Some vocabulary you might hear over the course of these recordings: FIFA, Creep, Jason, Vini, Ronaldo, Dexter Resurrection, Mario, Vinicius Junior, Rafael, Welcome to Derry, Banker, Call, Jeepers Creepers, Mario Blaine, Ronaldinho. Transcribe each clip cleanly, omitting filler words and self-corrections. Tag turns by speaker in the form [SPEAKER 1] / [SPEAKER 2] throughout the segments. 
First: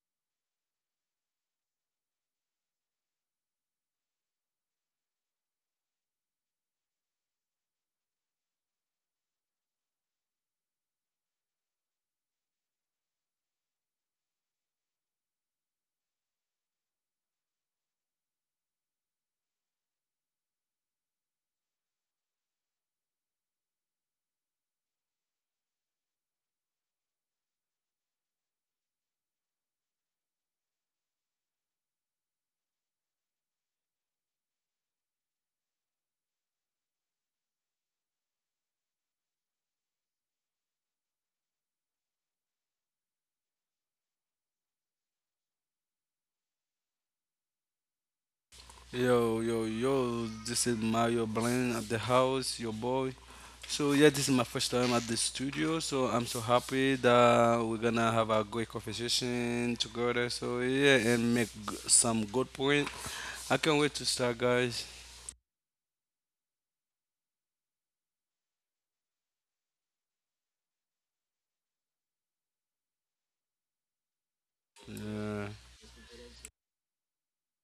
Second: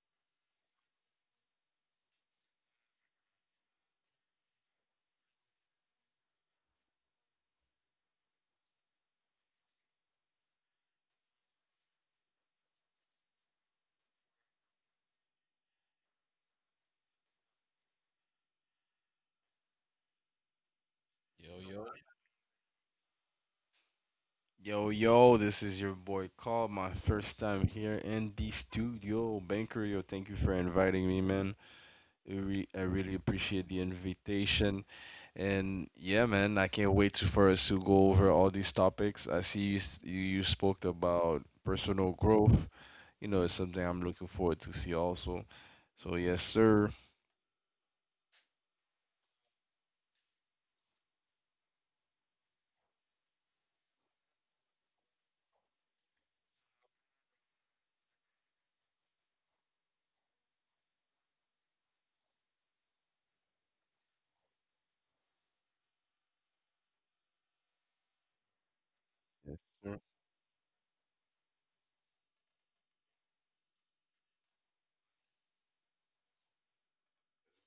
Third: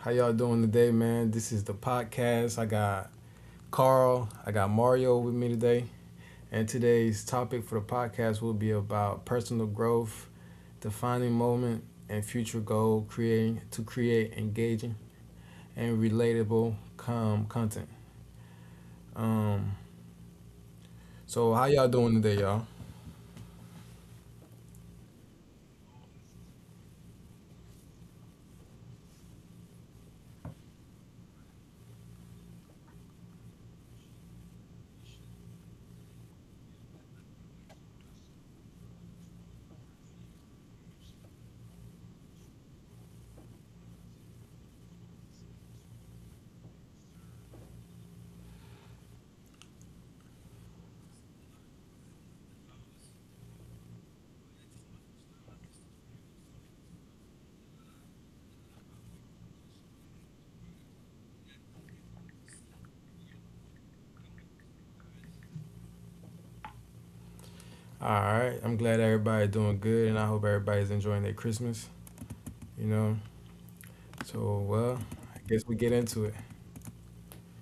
[SPEAKER 1] how y'all doing today, man? This is the podcast. I got Carl, I got Mario with me today. And today's topic for the podcast will be about personal growth, defining moment, and future goal creating to create engaging and relatable com content. Um
[SPEAKER 2] Yo,
[SPEAKER 1] so how
[SPEAKER 2] yo,
[SPEAKER 1] y'all doing today, y'all?
[SPEAKER 2] yo, this is your boy Call, my first time here in the studio. Banker, yo, thank you for inviting me, man. I really appreciate the invitation. And yeah, man, I can't wait for us to go over all these topics. I see you spoke about personal growth. You know, it's something I'm looking forward to see also. So, yes, sir.
[SPEAKER 3] Yo, yo, yo, this is Mario Blaine at the house, your boy. So, yeah, this is my first time at the studio, so I'm so happy that we're gonna have a great conversation together. So, yeah, and make some good point. I can't wait to start, guys.
[SPEAKER 1] Alright, I'm glad everybody
[SPEAKER 2] Yes,
[SPEAKER 1] doing
[SPEAKER 2] sir.
[SPEAKER 1] good and I hope everybody's enjoying their Christmas. You know? So, I
[SPEAKER 3] Yeah,
[SPEAKER 1] guess we get into it.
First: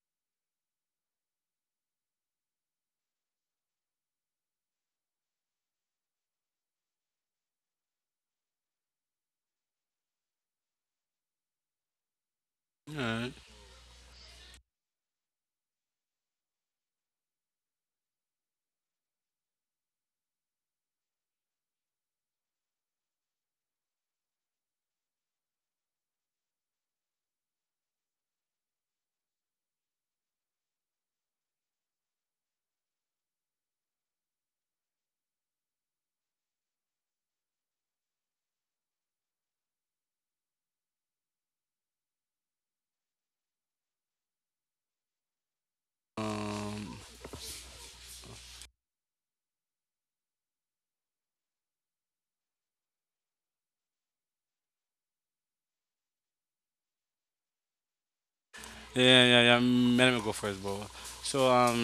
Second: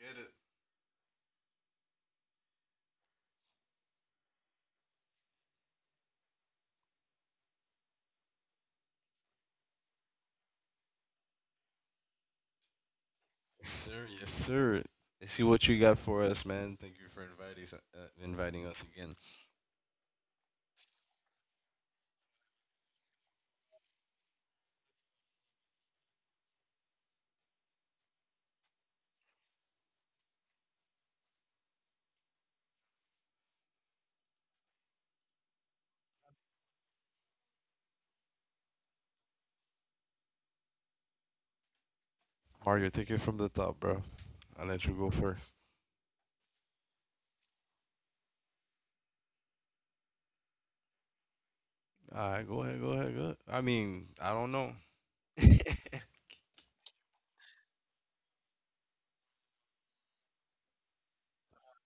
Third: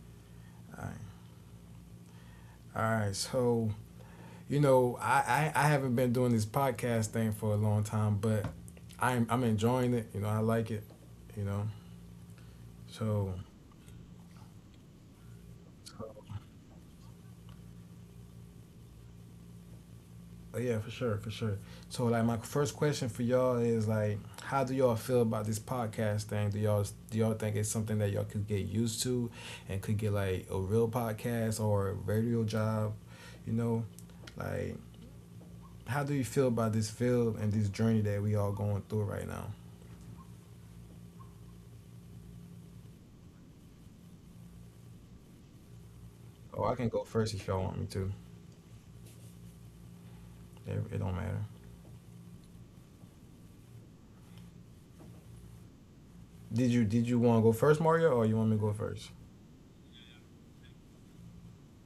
[SPEAKER 2] Get it.
[SPEAKER 1] Alright. Alright, so you know, I haven't been doing this podcast thing for a long time, but I'm enjoying it. You know, I like it. You know,
[SPEAKER 3] yeah.
[SPEAKER 1] so,
[SPEAKER 2] Yes, sir. Yes, sir. Let's see what you got for
[SPEAKER 1] so
[SPEAKER 2] us, man. Thank you for inviting us again.
[SPEAKER 1] yeah, for sure, for sure. So like, my first question for y'all is like, how do y'all feel about this podcast thing? Do y'all think it's something that y'all could get used to, and could get like a real podcast or a radio job? You know, like, how do you feel about this field and this journey that we all going through right now?
[SPEAKER 2] Mario, take it from the top, bro. I'll let you go first.
[SPEAKER 1] Oh, I can
[SPEAKER 3] Um,
[SPEAKER 1] go first if y'all want me to. It don't matter.
[SPEAKER 2] All right, go ahead. I mean, I don't know.
[SPEAKER 1] Did you want to go first, Mario, or you want me to go first?
[SPEAKER 3] yeah, yeah, yeah. Let me go first, bro. So,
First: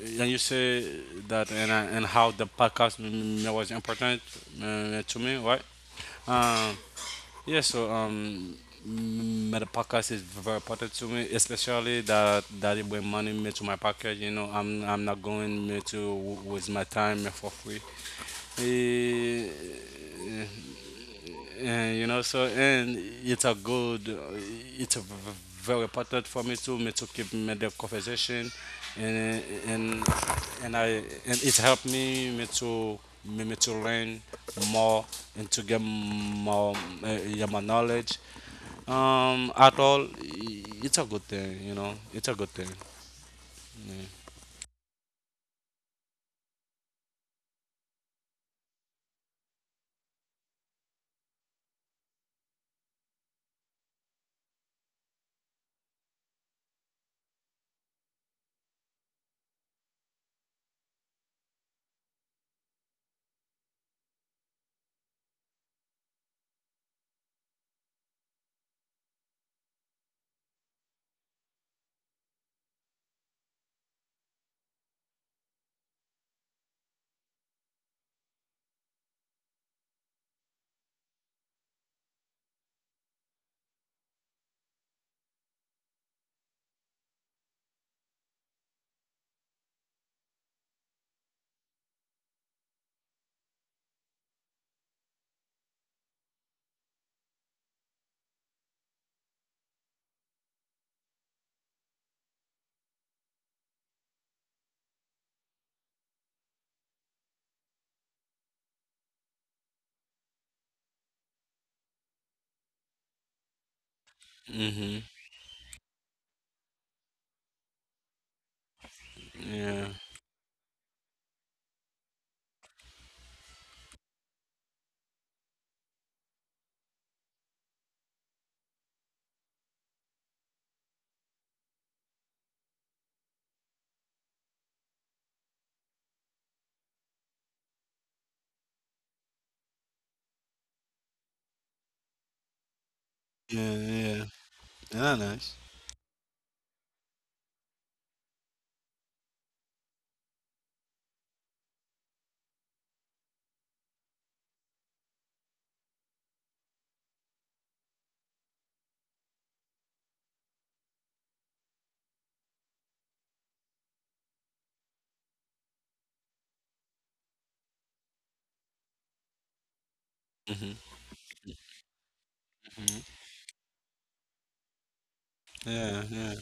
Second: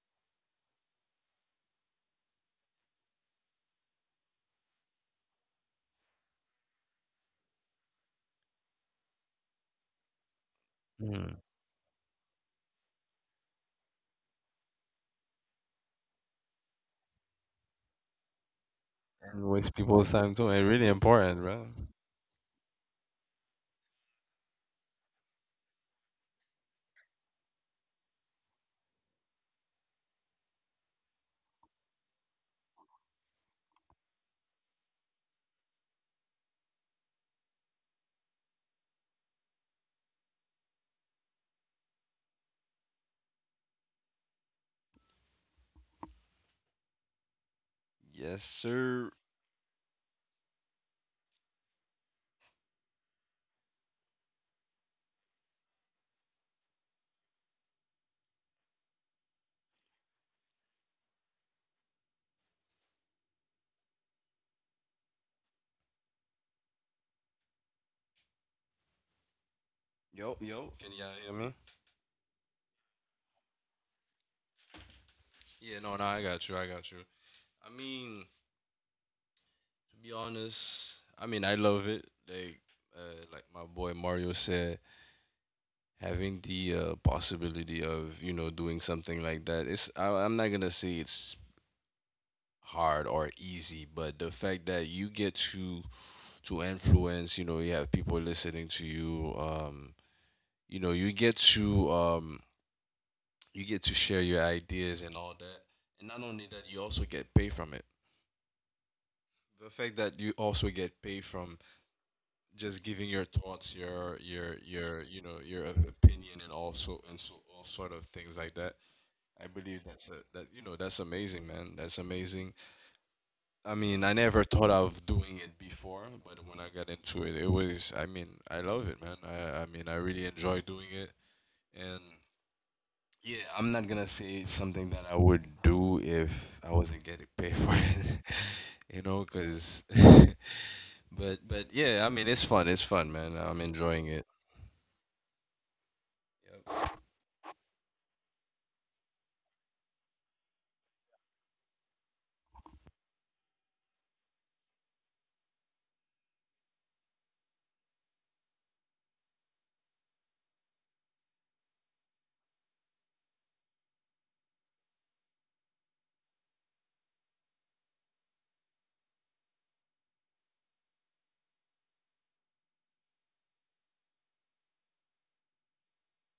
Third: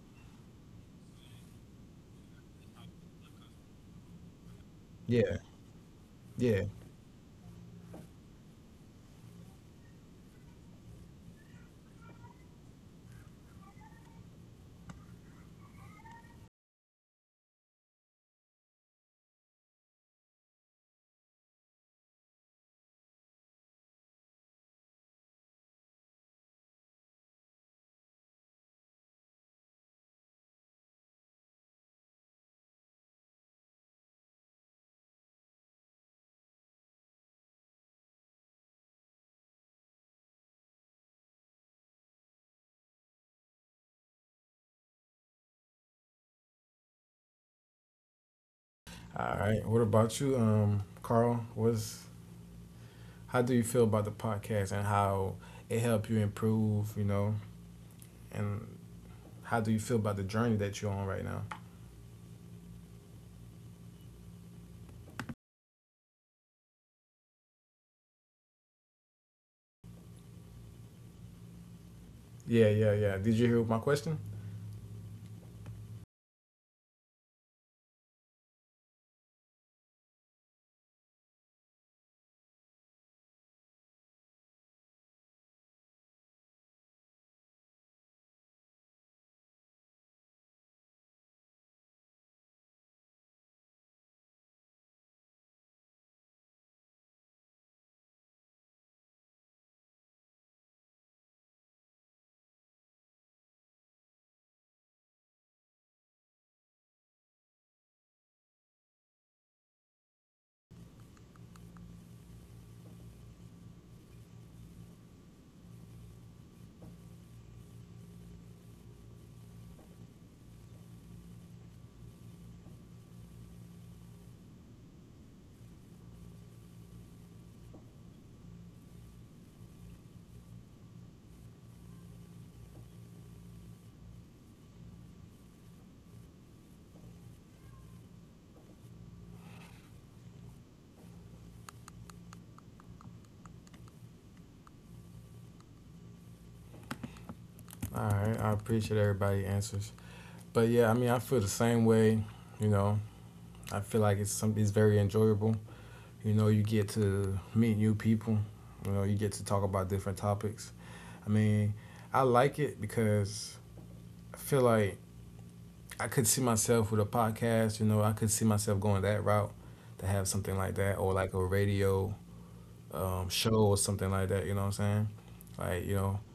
[SPEAKER 3] and you say that and how the podcast was important, to me,
[SPEAKER 1] Yeah,
[SPEAKER 3] right?
[SPEAKER 1] yeah.
[SPEAKER 3] Um, Yeah, so the podcast is very important to me,
[SPEAKER 2] Hmm.
[SPEAKER 3] especially that it bring money me to my pocket. You know, I'm not going me to waste my time for free. Eh,
[SPEAKER 2] And waste people's time too. It's really important, bro.
[SPEAKER 3] and you know, so and it's a good, it's a very important for me to me to keep me the conversation, and and and I and it helped me to me to learn more and to get more, yeah, my knowledge at all. It's a good thing, it's a good thing, yeah.
[SPEAKER 2] Yes, sir.
[SPEAKER 1] All right. What about you, Carl? What's How do you feel about the podcast and how it helped you improve? You know, and how do you feel about the journey that you're on right now?
[SPEAKER 2] Yo, yo. Can y'all hear me?
[SPEAKER 1] Yeah, yeah, yeah. Did you hear my question?
[SPEAKER 2] Yeah, no, I got you. I got you. I mean, to be honest, I mean, I love it. Like my boy Mario said, having the possibility of doing something like that, it's I'm not gonna say it's hard or easy, but the fact that you get to influence, you have people listening to you, you know you get to share your ideas and all that, and not only that you also get paid from it. The fact that you also get paid from just giving your thoughts,
[SPEAKER 3] Hmm.
[SPEAKER 2] your opinion, and also and so all sort of things like that. I believe
[SPEAKER 3] Yeah,
[SPEAKER 2] that, that's amazing, man. That's amazing. I mean, I never thought of doing it before, but when I got into it, it was. I mean, I love it, man. I mean, I really enjoy doing it, and yeah, I'm not gonna say it's something that I would do if I wasn't getting paid for it, you know, cause. But yeah, I mean, it's fun. It's fun, man. I'm
[SPEAKER 3] yeah,
[SPEAKER 2] enjoying
[SPEAKER 3] yeah,
[SPEAKER 2] it.
[SPEAKER 3] yeah, nice.
[SPEAKER 2] Yep.
[SPEAKER 1] All right. I appreciate everybody answers. But yeah, I mean, I feel the same way. You know, I feel like it's something. It's very enjoyable. You know, you get to meet new people. You know, you get to talk about different topics. I mean, I like it because I feel like I could see myself with a podcast. You know, I could see myself going that route to have something like
[SPEAKER 3] Hmm.
[SPEAKER 1] that, or like a radio
[SPEAKER 3] Hmm.
[SPEAKER 1] show or something like that. You know what I'm saying? Like, you
[SPEAKER 3] Yeah,
[SPEAKER 1] know,
[SPEAKER 3] yeah,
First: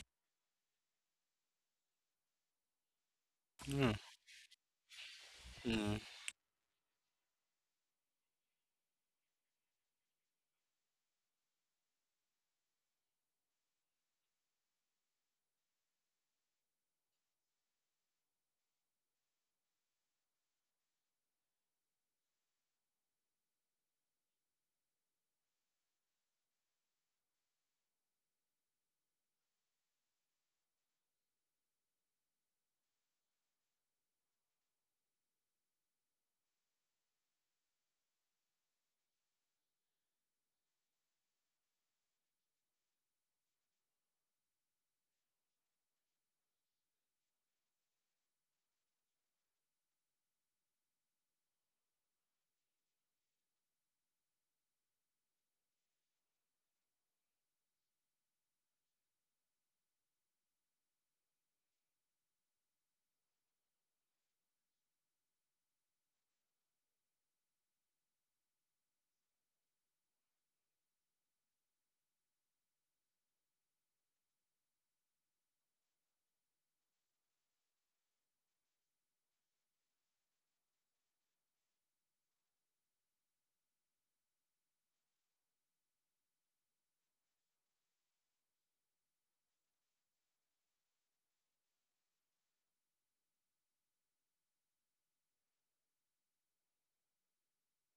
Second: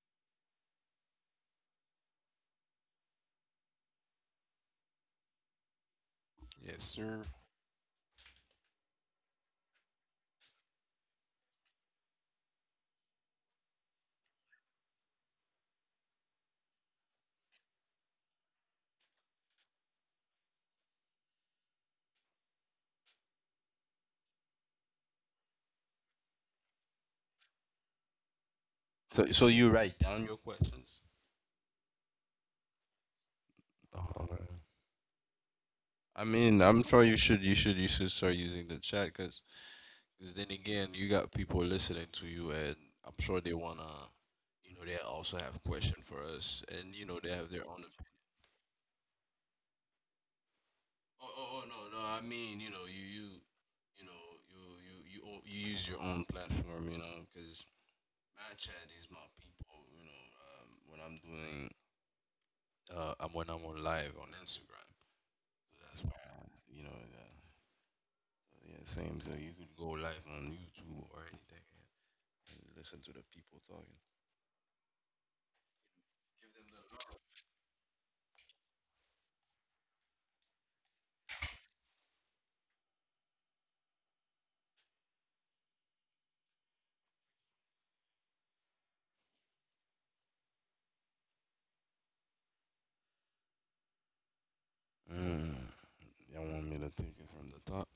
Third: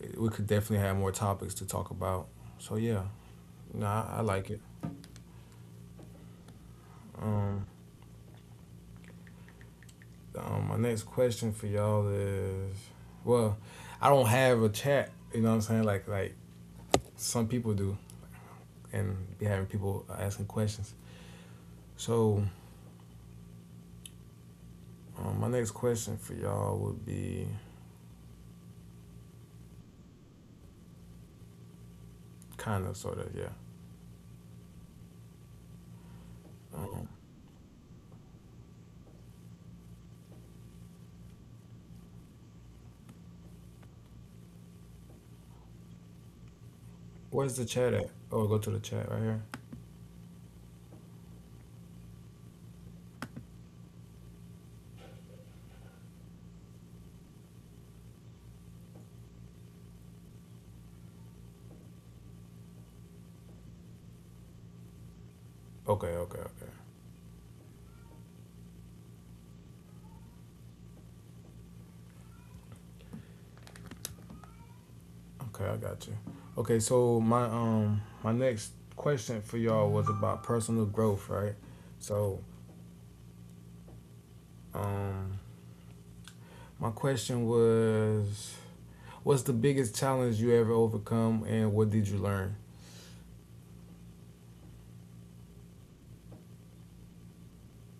[SPEAKER 1] it- we could definitely have more topics to talk about. So yeah,
[SPEAKER 3] yeah,
[SPEAKER 1] no,
[SPEAKER 3] yeah,
[SPEAKER 1] I like it.
[SPEAKER 3] yeah,
[SPEAKER 2] Yes, sir.
[SPEAKER 1] Um, my next question for y'all is, well, I don't have a chat. You know what I'm saying? Like some people do, and be having people asking questions. So my next question for y'all would be
[SPEAKER 2] So so you write down your questions?
[SPEAKER 1] kind of, sort of, yeah.
[SPEAKER 2] Oh, I mean, I'm sure
[SPEAKER 1] Um,
[SPEAKER 2] you should start using the chat, because then again, you got people listening to you, and I'm sure they wanna, you know, they also have question for us, and you know, they have
[SPEAKER 1] where's the
[SPEAKER 2] their own.
[SPEAKER 1] chat
[SPEAKER 2] Op-
[SPEAKER 1] at? Oh, go to the chat right here.
[SPEAKER 2] oh, oh, no, I mean, you know, you know, you use your own platform, you know, because my chat is my people, you know, when I'm doing, I'm when I'm on live on Instagram, so that's
[SPEAKER 1] Okay,
[SPEAKER 2] why,
[SPEAKER 1] okay,
[SPEAKER 2] I,
[SPEAKER 1] okay,
[SPEAKER 2] you know, yeah, same. So you could go live on YouTube or anything, and listen to the people talking.
[SPEAKER 1] okay. I got you. Okay, so my my next question for y'all was about personal growth, right? So um my question was, what's the biggest challenge you ever overcome, and what did you learn?
[SPEAKER 2] Mm, y'all want me to take it from the top?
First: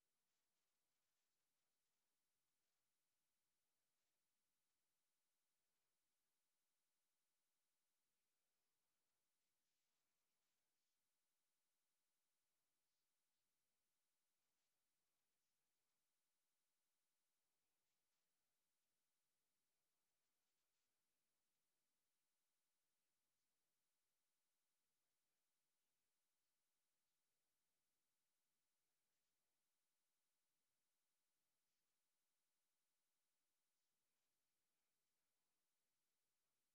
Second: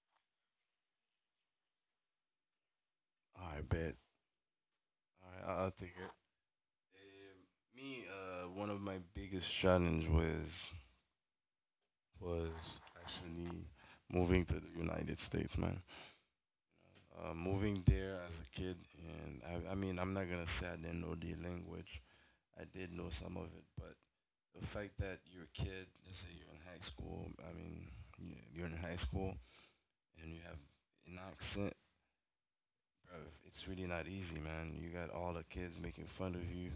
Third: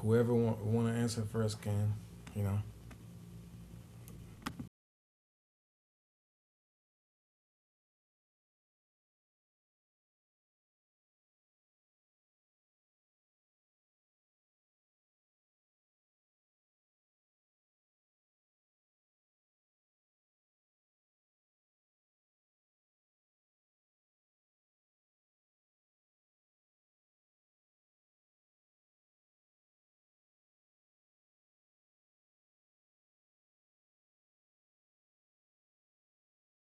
[SPEAKER 1] Whoever want to answer first can, you know.
[SPEAKER 2] I bet. Alright, I'll take it. Um, Me, one of my biggest challenge was actually moving to the United States, man. Moving there as a kid, and I mean, I'm not gonna say I didn't know the language. I did know some of it, but the fact that you're a kid, let's say you're in high school. I mean, you're in high school and you have an accent, it's really not easy, man. You got all the kids making fun of you,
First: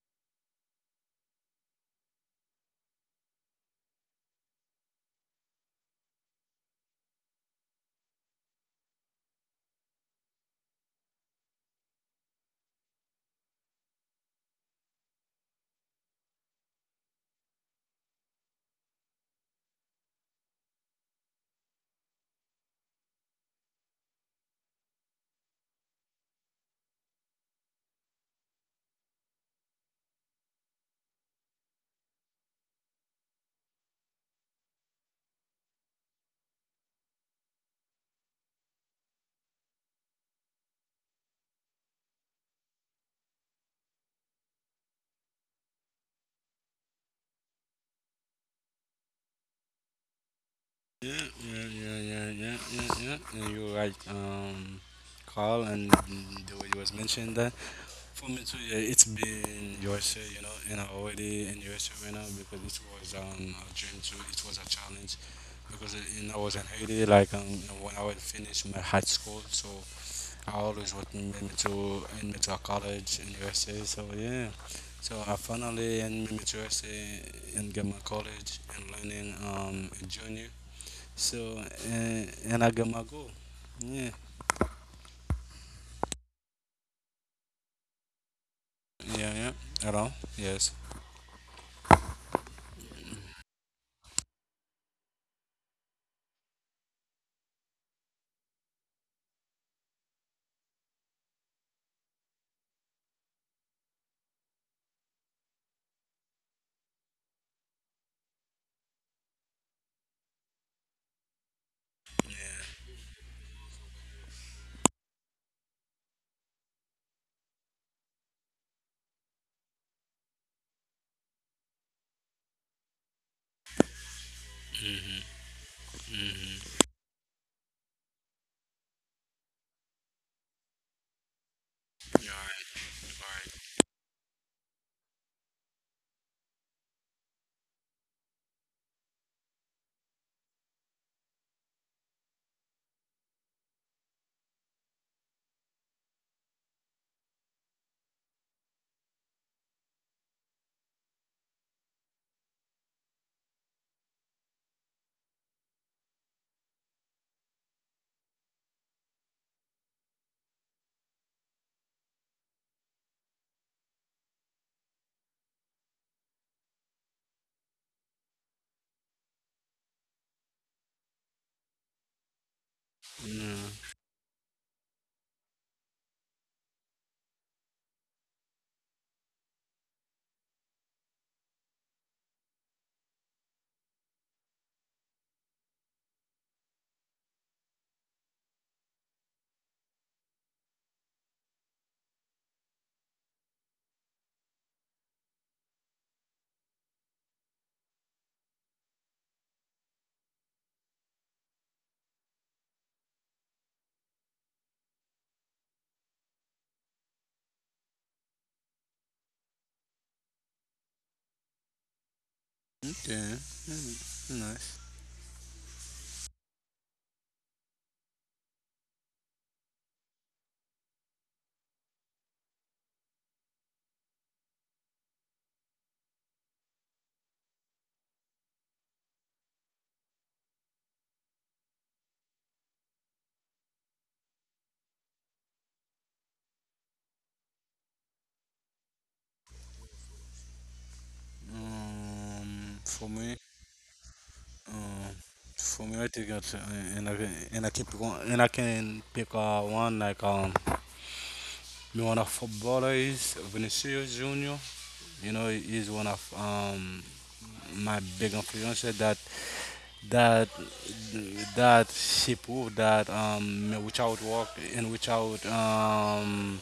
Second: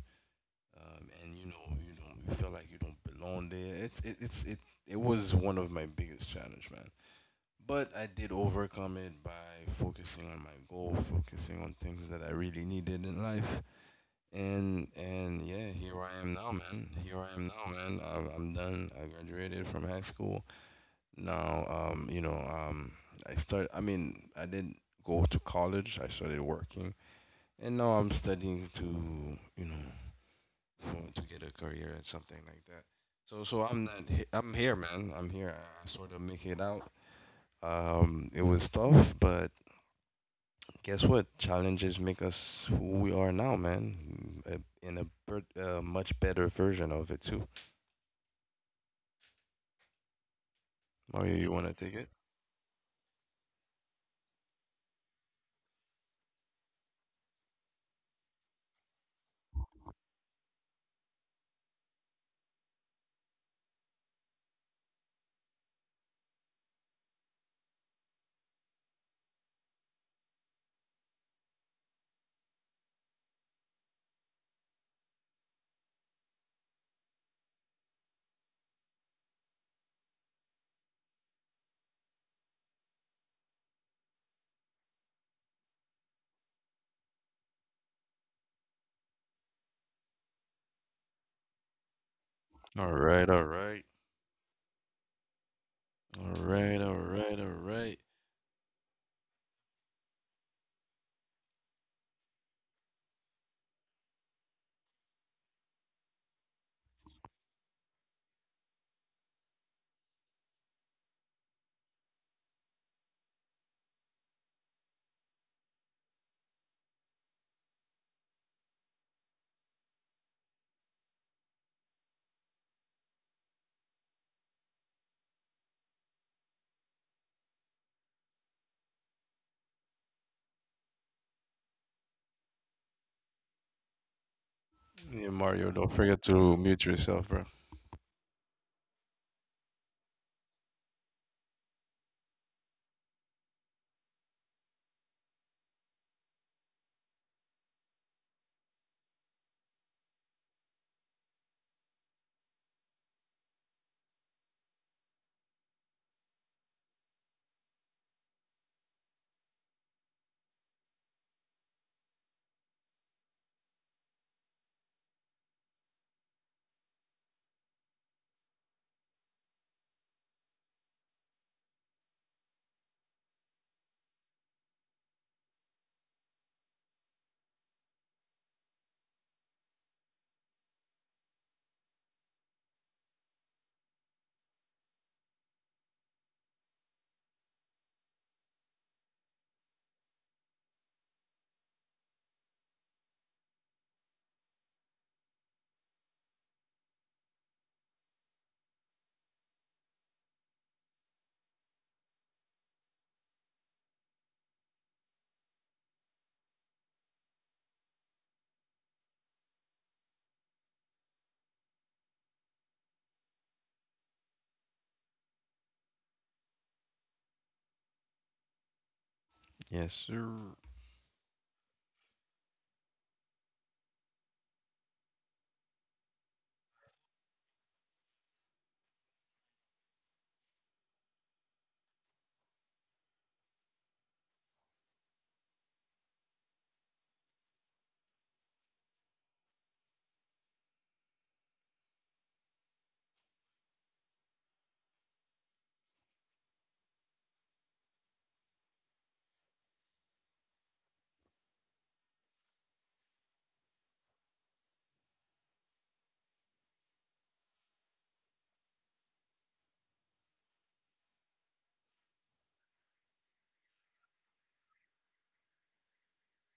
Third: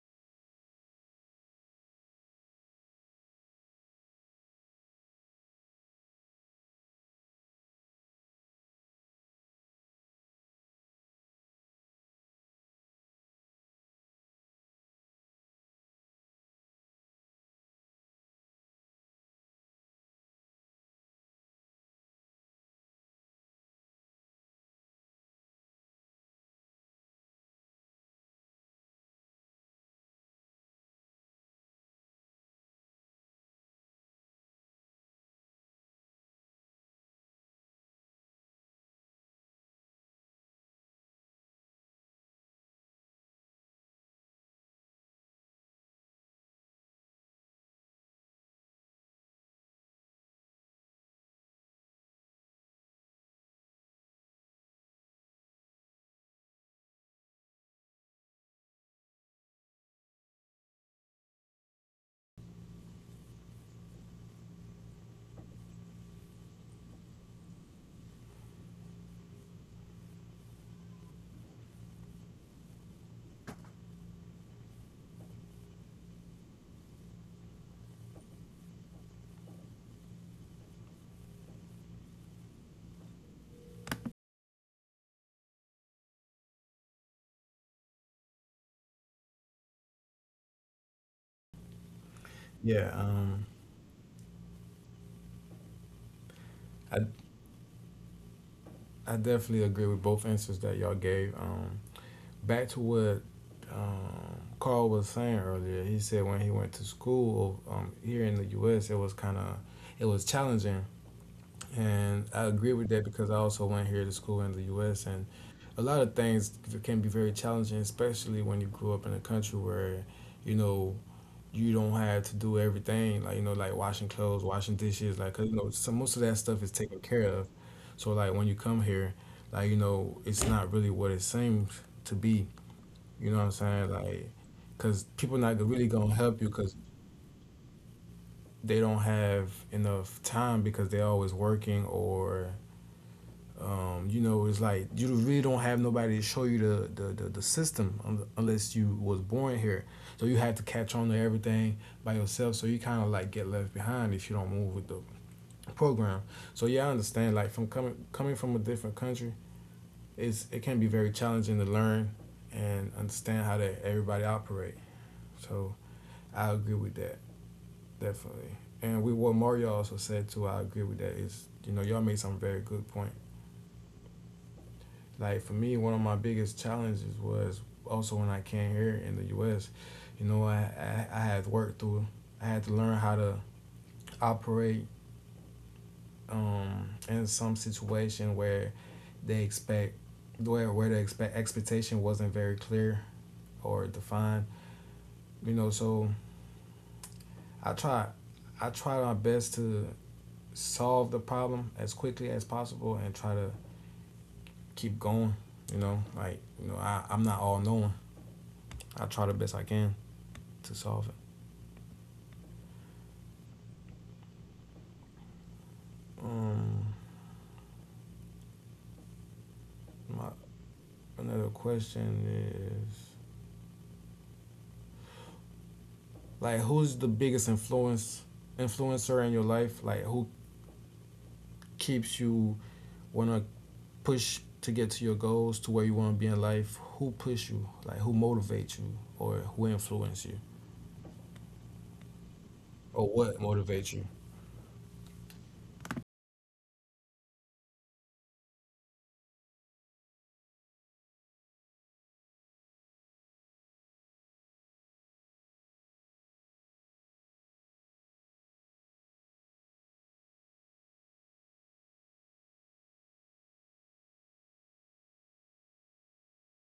[SPEAKER 2] and you know you feel like you don't belong there. It was one of my biggest challenge, man. But I did overcome it by focusing on my goal, focusing on things that I really needed in life, and yeah, here I am now, man. Here I am now, man. I'm done. I graduated from high school. Now, you know, I start. I mean, I didn't go to college. I started working, and now I'm studying you know, to get a career and something like that. So I'm not he- I'm here, man. I'm here. I sort of make it out. It was tough, but guess what? Challenges make us who we are now, man. In a, per- a much better version of it too.
[SPEAKER 3] yeah,
[SPEAKER 2] Mario, you
[SPEAKER 3] yeah,
[SPEAKER 2] wanna take
[SPEAKER 3] yeah,
[SPEAKER 2] it?
[SPEAKER 3] yeah, yeah, yeah, yeah, you're right. Carl, and the way you was mentioned that, for me too, yeah, it's been USA. You know, and I already in USA right now, because it was a dream too. It was a challenge, because I was in Haiti, like when I was finished my high school. So I always was in Mimitu, in Mimitua College in USA. So yeah, so I finally in Mimitu USA in Gamma College, and learning junior. So, and I got my goal. Yeah, yeah, yeah. At all? Yes.
[SPEAKER 1] Yeah,
[SPEAKER 2] All right,
[SPEAKER 1] I
[SPEAKER 2] all right.
[SPEAKER 1] I definitely agree with both answers that y'all gave. Back to what Carl was saying earlier. He said when he went to school here in the U.S., it was it was challenging, and I agree with
[SPEAKER 3] Yeah.
[SPEAKER 1] that because I also went here to school in the U.S. and a lot of things can be very challenging, especially when you grew up in a country where you know you don't have to do everything like you know like washing clothes, washing dishes,
[SPEAKER 3] Mhm.
[SPEAKER 1] like 'cause, you know, so most of that
[SPEAKER 3] Mhm.
[SPEAKER 1] stuff is taken care of. So like when you come here, like you know it's not really what it seems to
[SPEAKER 3] Yeah, all
[SPEAKER 1] be, you
[SPEAKER 3] right.
[SPEAKER 1] know what I'm saying? Like, because
[SPEAKER 2] Yeah,
[SPEAKER 1] people not
[SPEAKER 2] Mario,
[SPEAKER 1] really
[SPEAKER 2] don't
[SPEAKER 1] gonna
[SPEAKER 2] forget
[SPEAKER 1] help you
[SPEAKER 2] to
[SPEAKER 1] because
[SPEAKER 2] mute yourself, bro.
[SPEAKER 1] they don't have enough time because they're always working or, you know, it's like you really don't have nobody to show you the system unless you was born here. So you had to catch on to everything by yourself. So you kind of like get left behind if you don't move with the program. So yeah, I understand. Like from coming from a different country, it can be very challenging to learn and understand how that everybody operate. So I agree with that. Definitely. And we what Mario also said too, I agree with that, is you know, y'all made some very good point.
[SPEAKER 3] All right. Yeah.
[SPEAKER 1] Like for me, one of my biggest challenges was also when I came here in the U.S., you know, I had worked through I had to learn how to operate in some situation where they expect where the expect expectation wasn't very clear or defined. You know, so I try I try my best to solve the problem as quickly as possible and try to keep going. You know, like you know, I'm not all knowing. I try the best I can to solve it.
[SPEAKER 3] Okay. Nice.
[SPEAKER 1] Um,
[SPEAKER 2] Yes,
[SPEAKER 1] my
[SPEAKER 2] sir.
[SPEAKER 1] another question is like, who's the biggest influence influencer in your life? Like, who keeps you wanna push to get to your goals, to where you wanna be in life? Who push you? Like, who motivates you, or who influence you, or
[SPEAKER 3] For me,
[SPEAKER 1] what motivates you?
[SPEAKER 3] um, for me, I think that's, and I can and I keep going, and I can pick, one, like me, one of footballers, Vinicius Junior. You know, he's one of, my big influences. That that she proved that, without work and without,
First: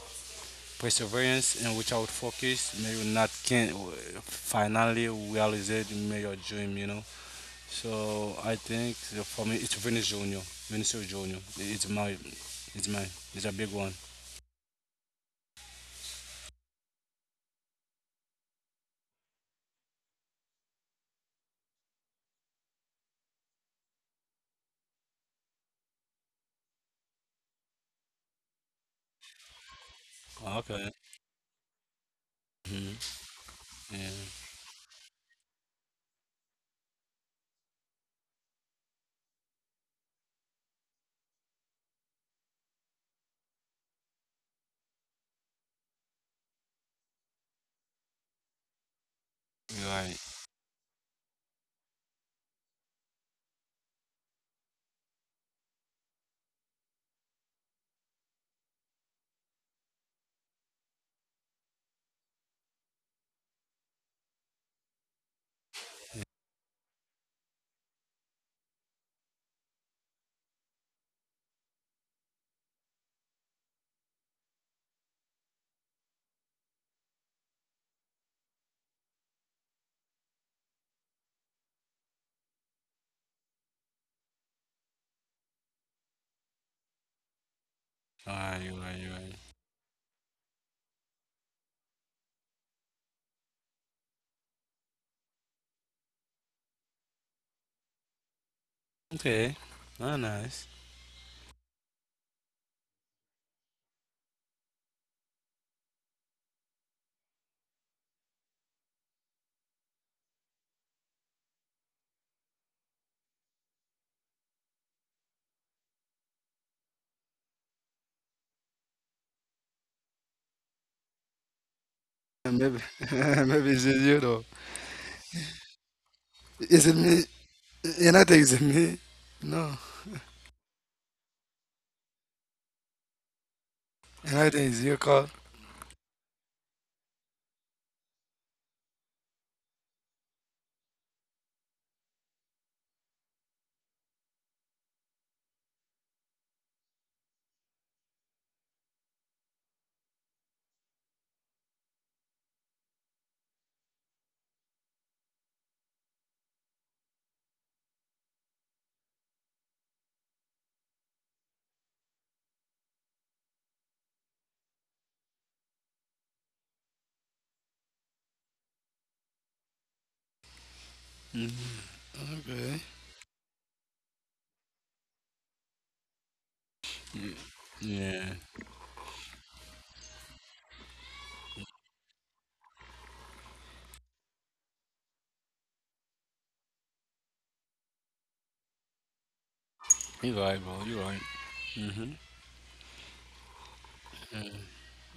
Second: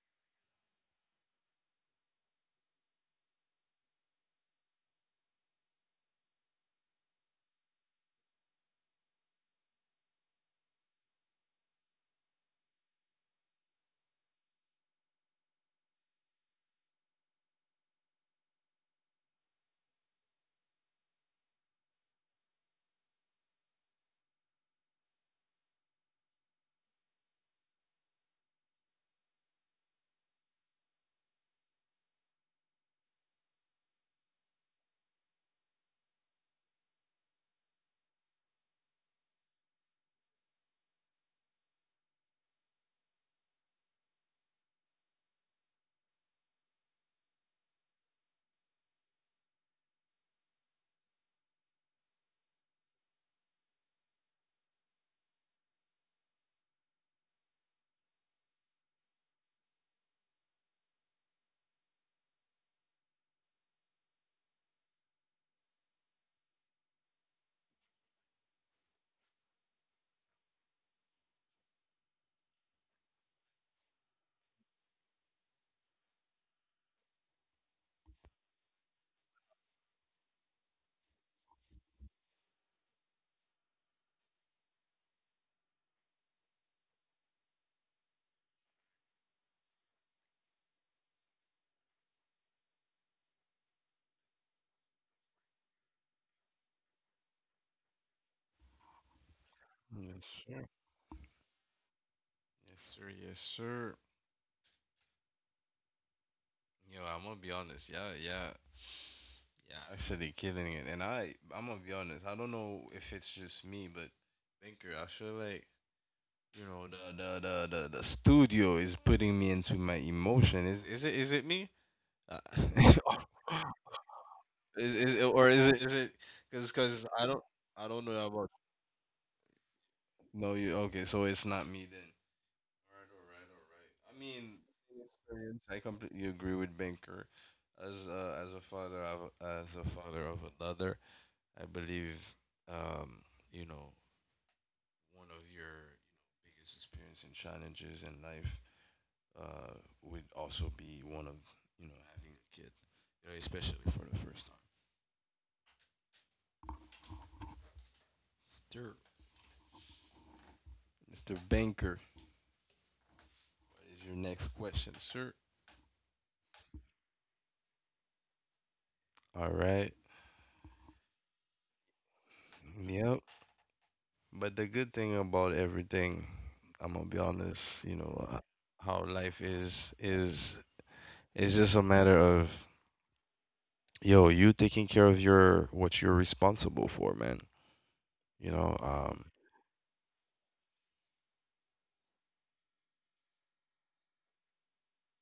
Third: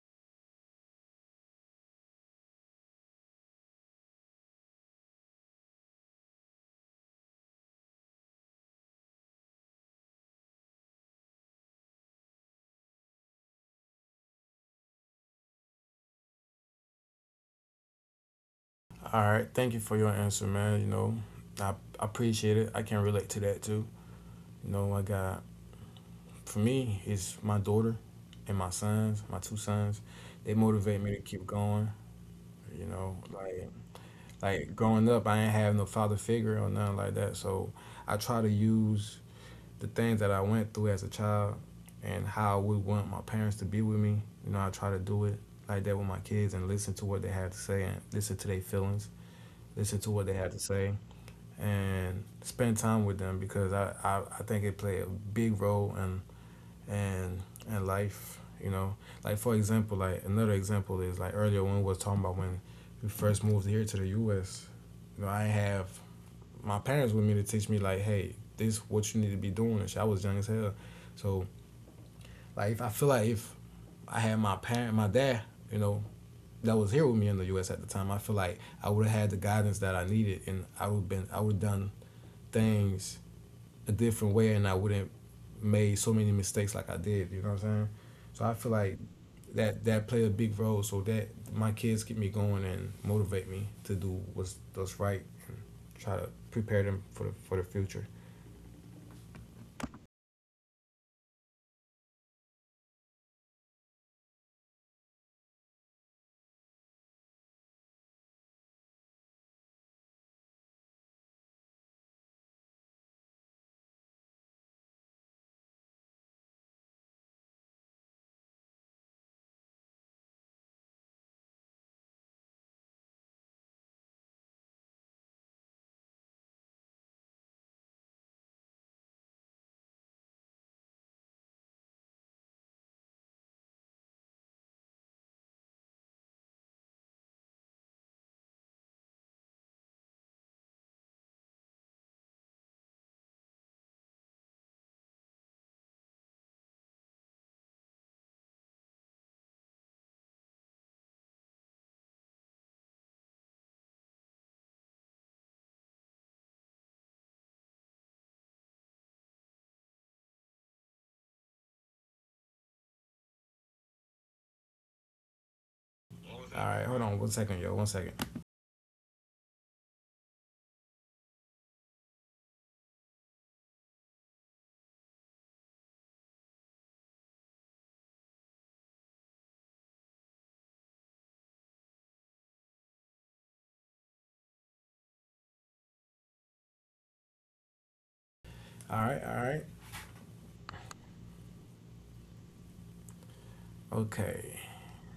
[SPEAKER 3] perseverance and without focus, may you not can finally realize it, may your dream. You know. So I think for me, it's Vinicius Junior. Vinicius Junior. It's my, it's a big one.
[SPEAKER 1] All right, thank you for your answer, man. You know, I I appreciate it. I can relate to that too. You know, I got for me, it's my daughter and my sons, my two sons. They
[SPEAKER 3] Okay.
[SPEAKER 1] motivate me to keep going. You
[SPEAKER 3] Hmm.
[SPEAKER 1] know,
[SPEAKER 3] Yeah.
[SPEAKER 1] like growing up, I ain't have no father figure or nothing like that. So I try to use the things that I went through as a child and how I would want my parents to be with me. You know, I try to do it like that with my kids and listen to what they have to say and listen to their feelings, listen to what they
[SPEAKER 3] Right.
[SPEAKER 1] have to say, and spend time with them because I think it played a big role in and and life, you know, like for example, like another example is like earlier when we was talking about when we first moved here to the US, you know, I have my parents with me to teach me like, hey, this is what you need to be doing and shit. I was young as hell, so like if I feel like if I had my dad, you know, that was here with me in the US at the time, I feel like I would have had the guidance that I needed and I would done things a different way and I wouldn't made so many mistakes like I did, you know what I'm saying? So I
[SPEAKER 3] Ah,
[SPEAKER 1] feel
[SPEAKER 3] you right,
[SPEAKER 1] like
[SPEAKER 3] you right.
[SPEAKER 1] that that played a big role. So that my kids get me going and motivate me to do what's right and try to prepare them for the future.
[SPEAKER 3] Okay. Ah,
[SPEAKER 2] Yes, sir.
[SPEAKER 3] nice.
[SPEAKER 2] Yes, sir. Yes, sir. Yo, I'm gonna be honest. Yeah, yeah. Actually, killing it. And I'm gonna be honest. I don't know if it's just me, but Banker, I feel like the studio is putting me into my emotion. Is it me? Uh,
[SPEAKER 3] And maybe, maybe it's you though.
[SPEAKER 2] is it, is it because
[SPEAKER 3] Is it
[SPEAKER 2] I
[SPEAKER 3] me?
[SPEAKER 2] don't
[SPEAKER 3] You
[SPEAKER 2] know
[SPEAKER 3] not
[SPEAKER 2] about.
[SPEAKER 3] think it's me? No,
[SPEAKER 2] No, you okay? So it's not me then. Alright, alright. I
[SPEAKER 3] you
[SPEAKER 2] mean,
[SPEAKER 3] not think it's
[SPEAKER 2] same
[SPEAKER 3] your call.
[SPEAKER 2] experience. I completely agree with Banker. As as a father of another, I believe, um, you know, one of your biggest experience and challenges in life, uh, would also be one of, you know, having a kid, you know, especially for the first time. Sir, Mr. Banker, what is your next question, sir?
[SPEAKER 1] All right, hold on 1 second, yo, 1 second.
[SPEAKER 2] All right.
[SPEAKER 3] Okay.
[SPEAKER 2] Yep. But the good thing about everything, I'm gonna be
[SPEAKER 3] Mm,
[SPEAKER 2] honest, you know,
[SPEAKER 3] Yeah.
[SPEAKER 2] how life is just a matter of, yo, you taking care of your what you're responsible for, man. You know,
[SPEAKER 1] All right,
[SPEAKER 3] You right, bro. You right. Mhm.
[SPEAKER 1] okay.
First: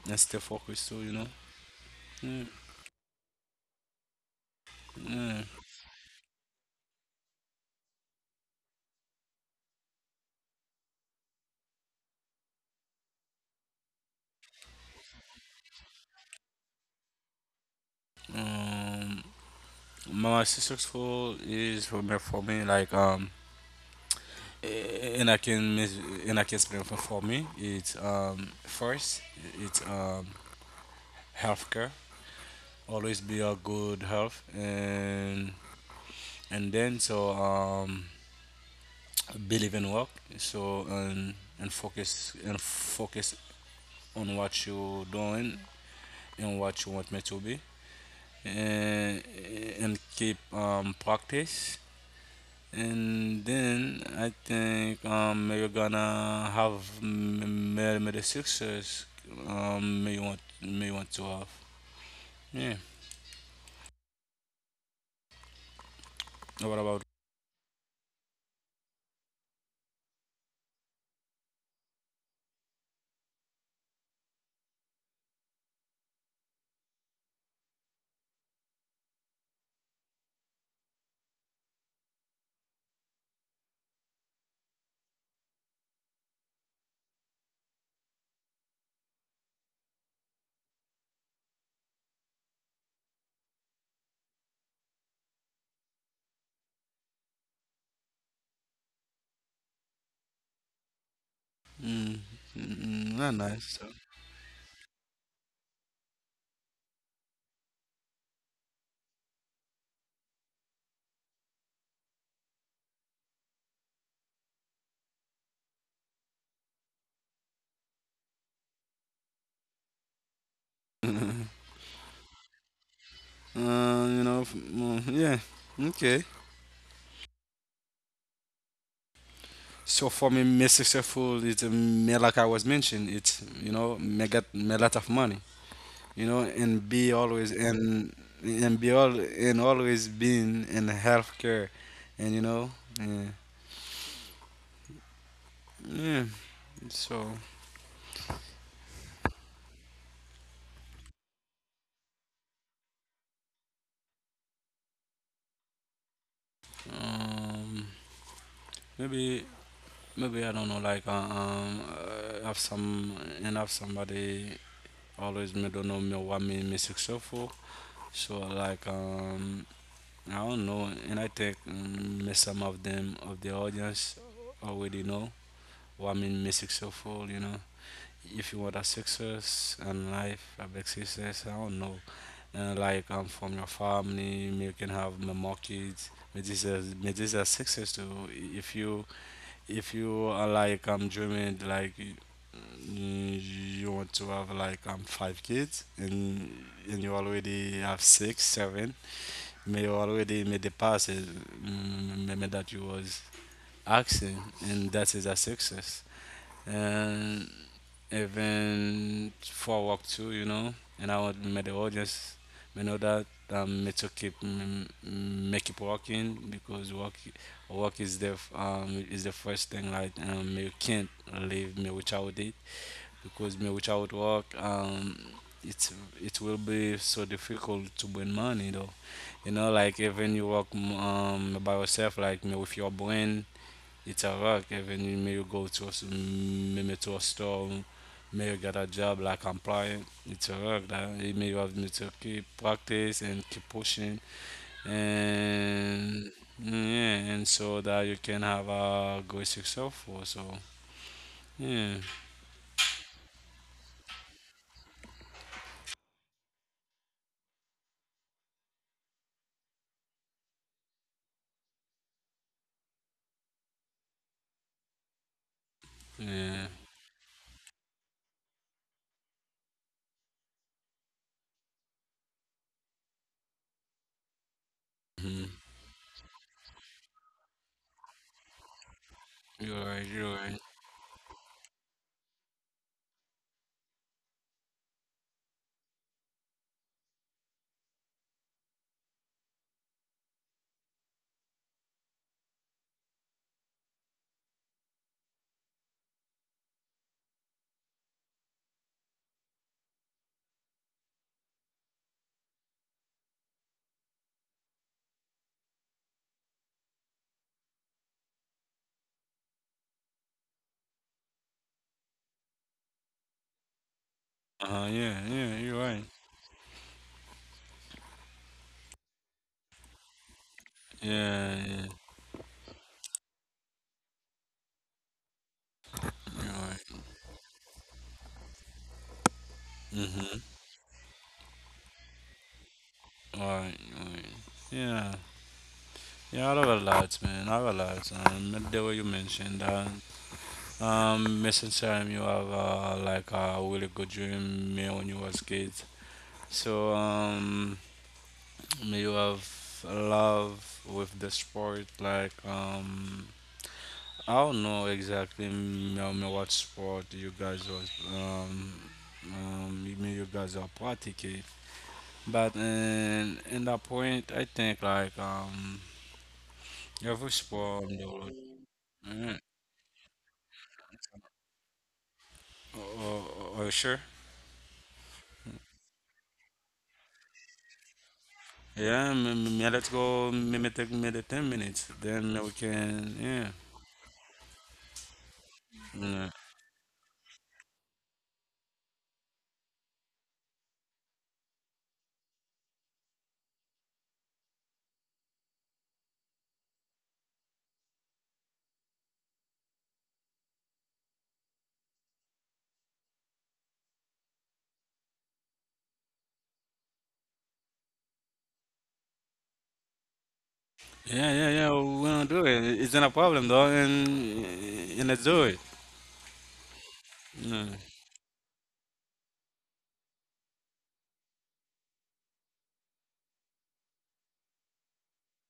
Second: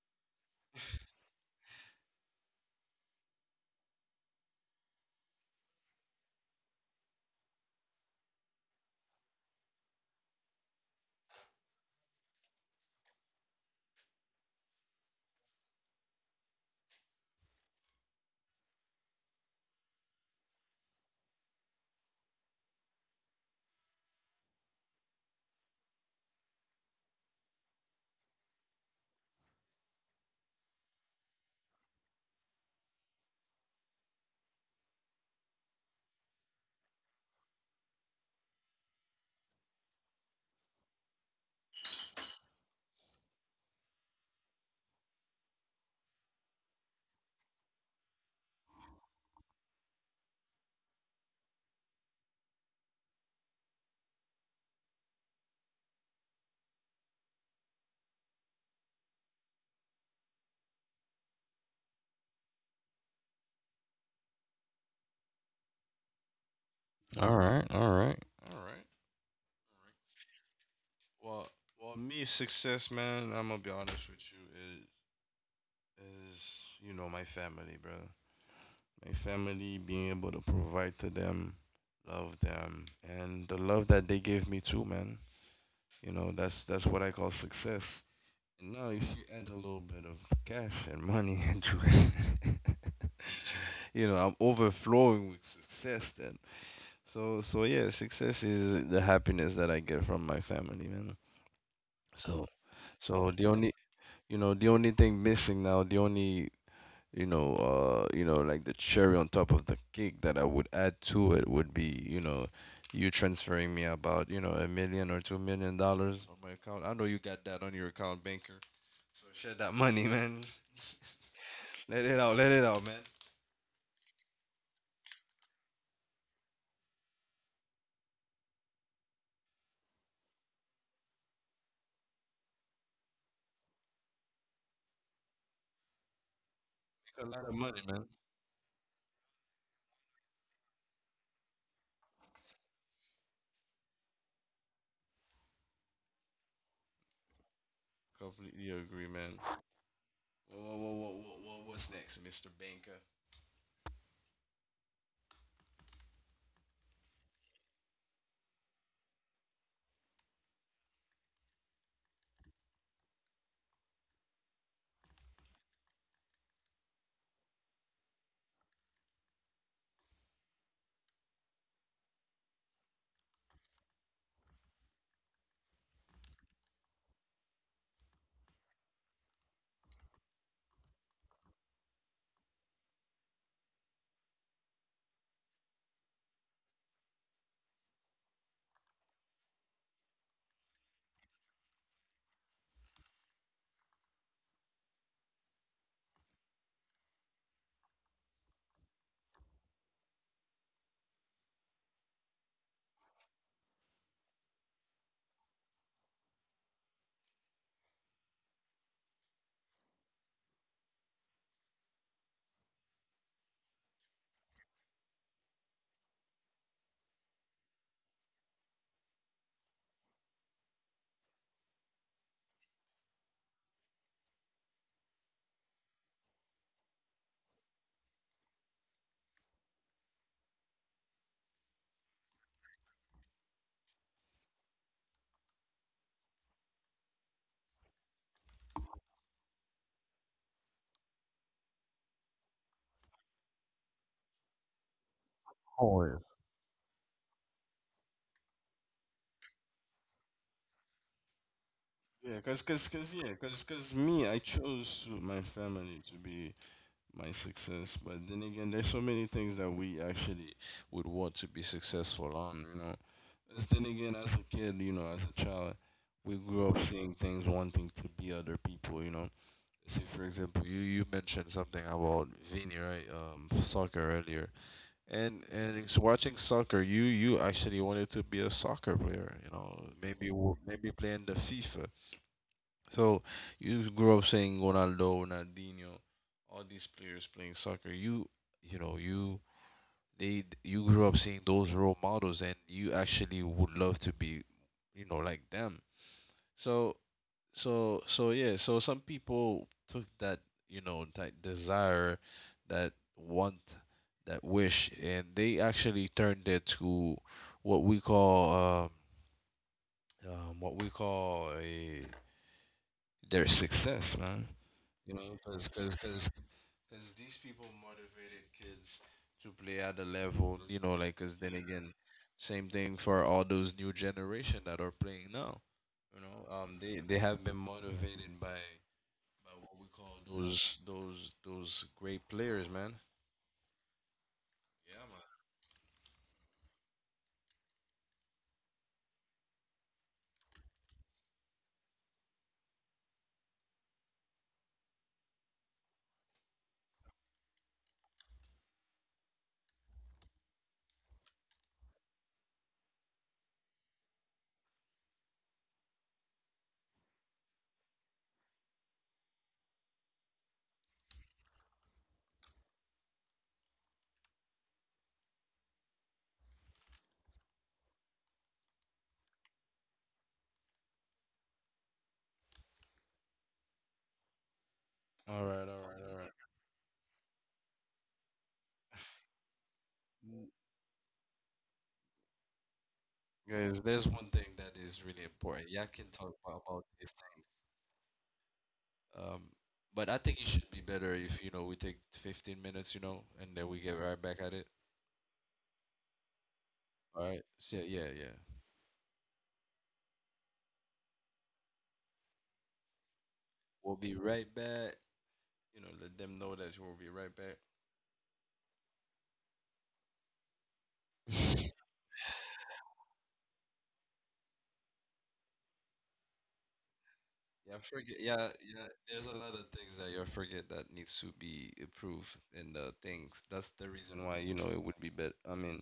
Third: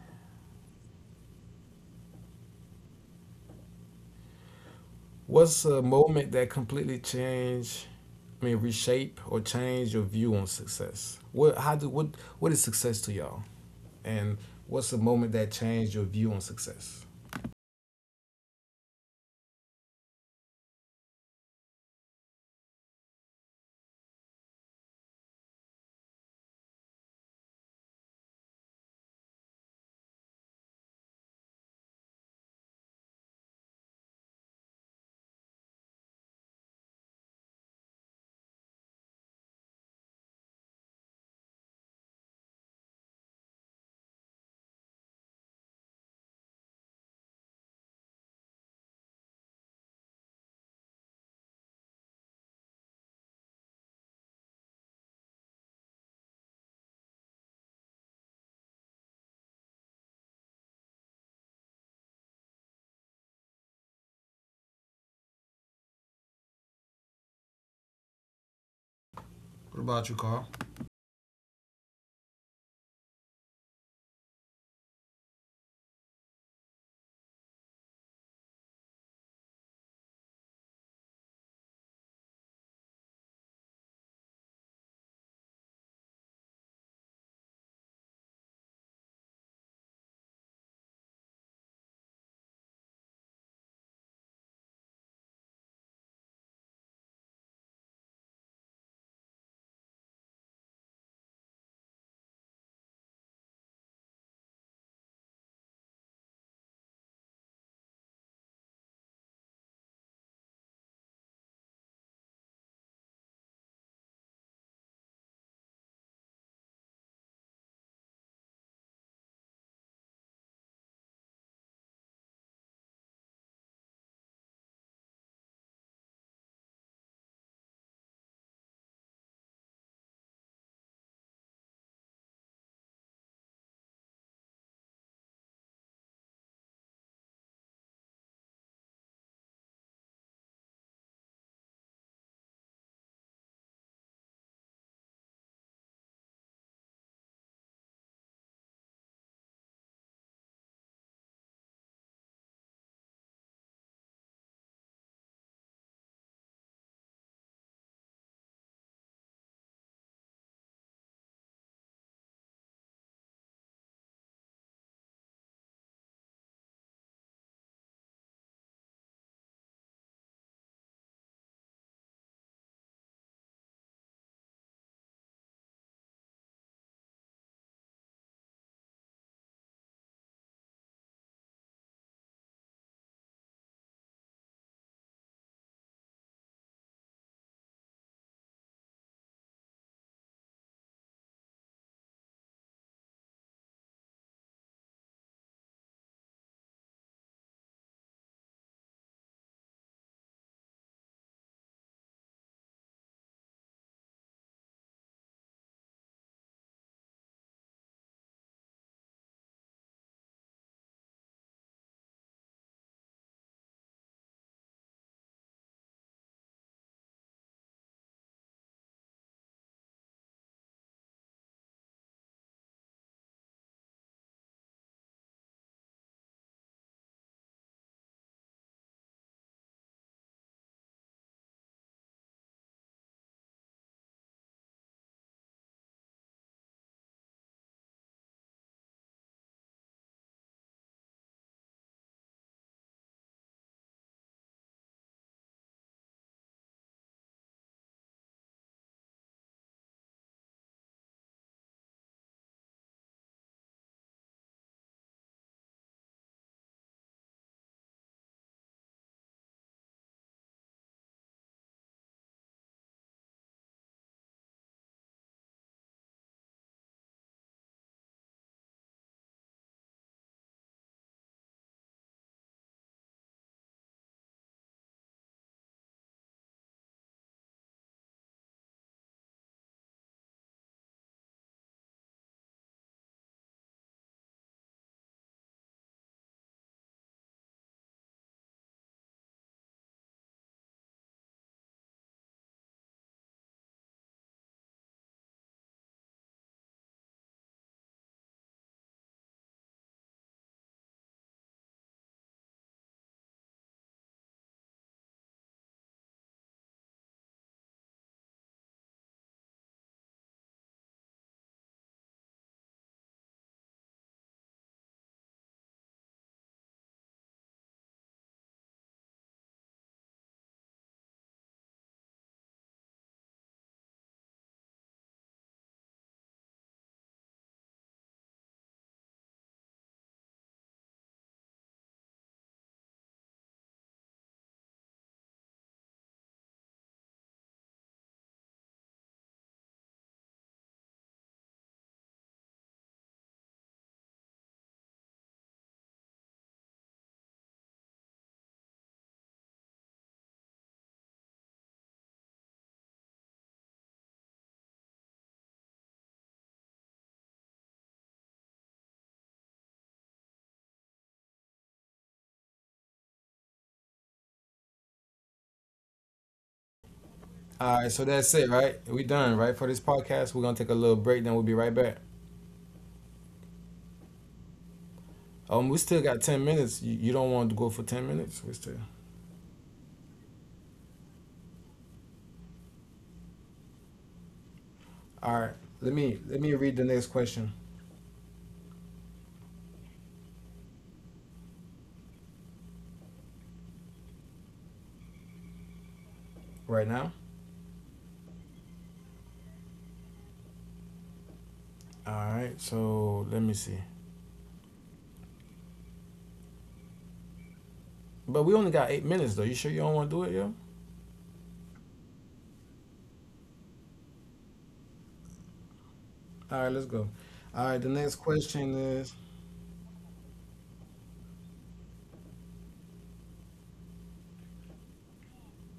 [SPEAKER 3] And stay focused too, you know. Mm, Yeah.
[SPEAKER 1] What's a moment that completely changed? I mean, reshape or change your view on success. What how do What is success to y'all? And what's a moment that changed your view on success?
[SPEAKER 3] Um, my successful is for me like eh, and I can mis- and I can explain, for me. It's first, it's healthcare. Always be a good health, and then so believe in work, so and focus on what you're doing and what you want me to be, and and keep practice, and then I think you're gonna have m- m- the success, may want, may want to have, yeah. What about...
[SPEAKER 2] All right, all right, all right.
[SPEAKER 1] What about you, Carl?
[SPEAKER 2] Well, me success, man. I'm gonna be honest with you. Is you know my family, brother. My family being able to provide to them, love them, and the love that they give me too, man. You know, that's what I call success. And now, if you add a little bit of cash and money into it, you know, I'm overflowing with success. Then, so yeah, success is the happiness that I get from my family, man.
[SPEAKER 3] mm,
[SPEAKER 2] So,
[SPEAKER 3] mm,
[SPEAKER 2] so
[SPEAKER 3] not
[SPEAKER 2] the only,
[SPEAKER 3] nice.
[SPEAKER 2] you know, the only thing missing now, you know, like the cherry on top of the cake that I would add to it would be, you know, you transferring me about, you know, $1 million or $2 million on my account. I know you got that on your account, banker. So share that money, man. Let it out, man.
[SPEAKER 3] You know, yeah, okay. So for me, me successful is me, like I was mentioned. It's, you know, me get me lot of money. You know, and be
[SPEAKER 2] It's a lot
[SPEAKER 3] always
[SPEAKER 2] of money, man.
[SPEAKER 3] and be all and always being in healthcare, and you know, yeah, yeah. So
[SPEAKER 2] Completely agree, man. Whoa, what's next, Mr. Banker?
[SPEAKER 3] um, maybe, maybe I don't know, like have some, and have somebody always me don't know me what me me successful. So like I don't know. And I think may some of them of the audience already know what I mean. May successful, you know, if you want a success in life, a big success. I don't know, and like from your family, you can have may more kids. May this is may this a success too. If you are like I'm, dreaming like you want to have like 5 kids, and you already have six seven, may already made the passes, maybe that you was asking, and that is a success. And even for work too, you know, and I want may the audience may know that, may to keep keep working because work is the is the first thing. Like you can't leave me without it, because me without work it's, it will be so difficult to win money though. You know, like even you walk by yourself, like me with your brain, it's a rock. Even you may you go to a, me, me to a store, may you get a job like applying, it's a rock. That it may you have me to keep practice and keep pushing,
[SPEAKER 2] Oh, yeah.
[SPEAKER 3] and yeah, and so that you can have a good successful. So yeah,
[SPEAKER 2] Yeah, cause me, I chose my family to be my success. But then again, there's so many things that we actually would want to be successful on, you know. 'Cause then again, as a kid, you know, as a child, we
[SPEAKER 3] yeah.
[SPEAKER 2] grew up seeing things wanting to be other people, you know. See, for example, you mentioned something about Vini, right? Soccer earlier,
[SPEAKER 3] Hmm.
[SPEAKER 2] and it's watching soccer, you actually wanted to be a soccer player, you know,
[SPEAKER 3] You're right. You're right.
[SPEAKER 2] maybe playing the FIFA, so you grew up saying Ronaldo, Ronaldinho, all these players playing soccer. You know you you grew up seeing those role models, and you actually would love to be, you know, like them. So so yeah. So some people took that, that desire, that want, that wish, and they actually turned it to what we call what we call a their success, man.
[SPEAKER 3] Uh huh.
[SPEAKER 2] You
[SPEAKER 3] Yeah.
[SPEAKER 2] know,
[SPEAKER 3] Yeah.
[SPEAKER 2] because
[SPEAKER 3] You're
[SPEAKER 2] cause,
[SPEAKER 3] right.
[SPEAKER 2] cause, 'cause these people motivated kids to play at a level, you know,
[SPEAKER 3] Yeah.
[SPEAKER 2] like, because then
[SPEAKER 3] Yeah.
[SPEAKER 2] again, same thing for all those new generation that are playing now. You
[SPEAKER 3] You're
[SPEAKER 2] know,
[SPEAKER 3] right.
[SPEAKER 2] they have been motivated by what we call
[SPEAKER 3] Mm-hmm.
[SPEAKER 2] those great players, man.
[SPEAKER 3] Right, right.
[SPEAKER 2] Yeah,
[SPEAKER 3] Yeah. Yeah, I have a lot, man. I have a lot. Like the way you mentioned that. Missing time you have, like a really good dream me when you was kid. So may you have love with the sport. Like I don't know exactly, me, me what sport you guys was me you guys are practicing. But in that point, I think like Yeah, voice
[SPEAKER 1] All right,
[SPEAKER 3] bomb,
[SPEAKER 1] so that's
[SPEAKER 3] though.
[SPEAKER 1] it, right? We done,
[SPEAKER 3] Mm.
[SPEAKER 1] right? For this podcast, we're gonna take a little break, then we'll be right back.
[SPEAKER 3] Oh, oh, oh, sure.
[SPEAKER 2] man. All right,
[SPEAKER 1] We still
[SPEAKER 2] all
[SPEAKER 1] got
[SPEAKER 2] right.
[SPEAKER 1] 10 minutes. You don't want to go for 10 minutes? We still.
[SPEAKER 3] Yeah, yeah, let's go.
[SPEAKER 2] Mm,
[SPEAKER 3] Maybe take maybe 10 minutes. Then we can. Yeah.
[SPEAKER 2] guys, there's one thing that is really
[SPEAKER 1] All right.
[SPEAKER 2] important. Yeah, I can
[SPEAKER 3] Yeah.
[SPEAKER 2] talk
[SPEAKER 1] Let me
[SPEAKER 2] about,
[SPEAKER 1] read the next
[SPEAKER 2] this
[SPEAKER 1] question
[SPEAKER 2] thing. But I think it should be better if, you know, we take 15 minutes, you know, and then we get right back at it.
[SPEAKER 1] right now.
[SPEAKER 2] All right. So, yeah.
[SPEAKER 1] All right. So let me see.
[SPEAKER 2] We'll be right back. You know, let them know that we'll be right
[SPEAKER 1] But we only got 8 minutes though. You sure you don't want to do it, yo?
[SPEAKER 2] back.
[SPEAKER 3] Yeah, yeah, yeah. We're gonna do it. It's not a problem, though, and let's do it.
[SPEAKER 1] All right, let's go. All
[SPEAKER 2] Yeah, I
[SPEAKER 1] right.
[SPEAKER 3] Yeah,
[SPEAKER 1] The next
[SPEAKER 2] forget. Yeah,
[SPEAKER 1] question
[SPEAKER 2] yeah.
[SPEAKER 1] is.
[SPEAKER 2] There's a lot of things that you forget that needs to be approved and things. That's the reason why, you know, it would be better. I mean,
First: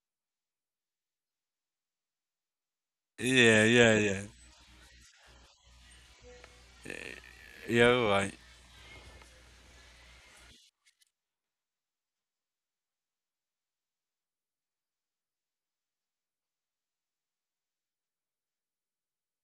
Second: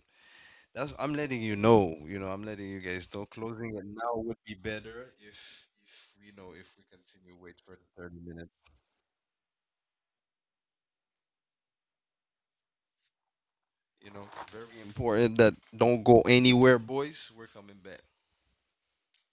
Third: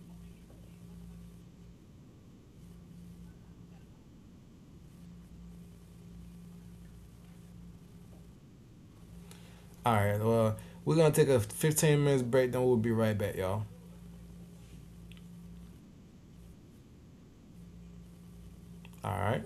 [SPEAKER 2] that's I'm letting you know. You know, I'm letting you guys know.
[SPEAKER 3] yeah,
[SPEAKER 2] Closing it
[SPEAKER 3] yeah,
[SPEAKER 2] now
[SPEAKER 3] yeah.
[SPEAKER 2] would be better if you know if we continue wait for the
[SPEAKER 3] Yeah,
[SPEAKER 2] 30
[SPEAKER 3] why?
[SPEAKER 2] minutes.
[SPEAKER 1] All right. Well, we're gonna take a 15 minutes break, then we'll be right back, y'all.
[SPEAKER 2] You know, very important that don't go anywhere, boys. We're coming back.
[SPEAKER 1] All right.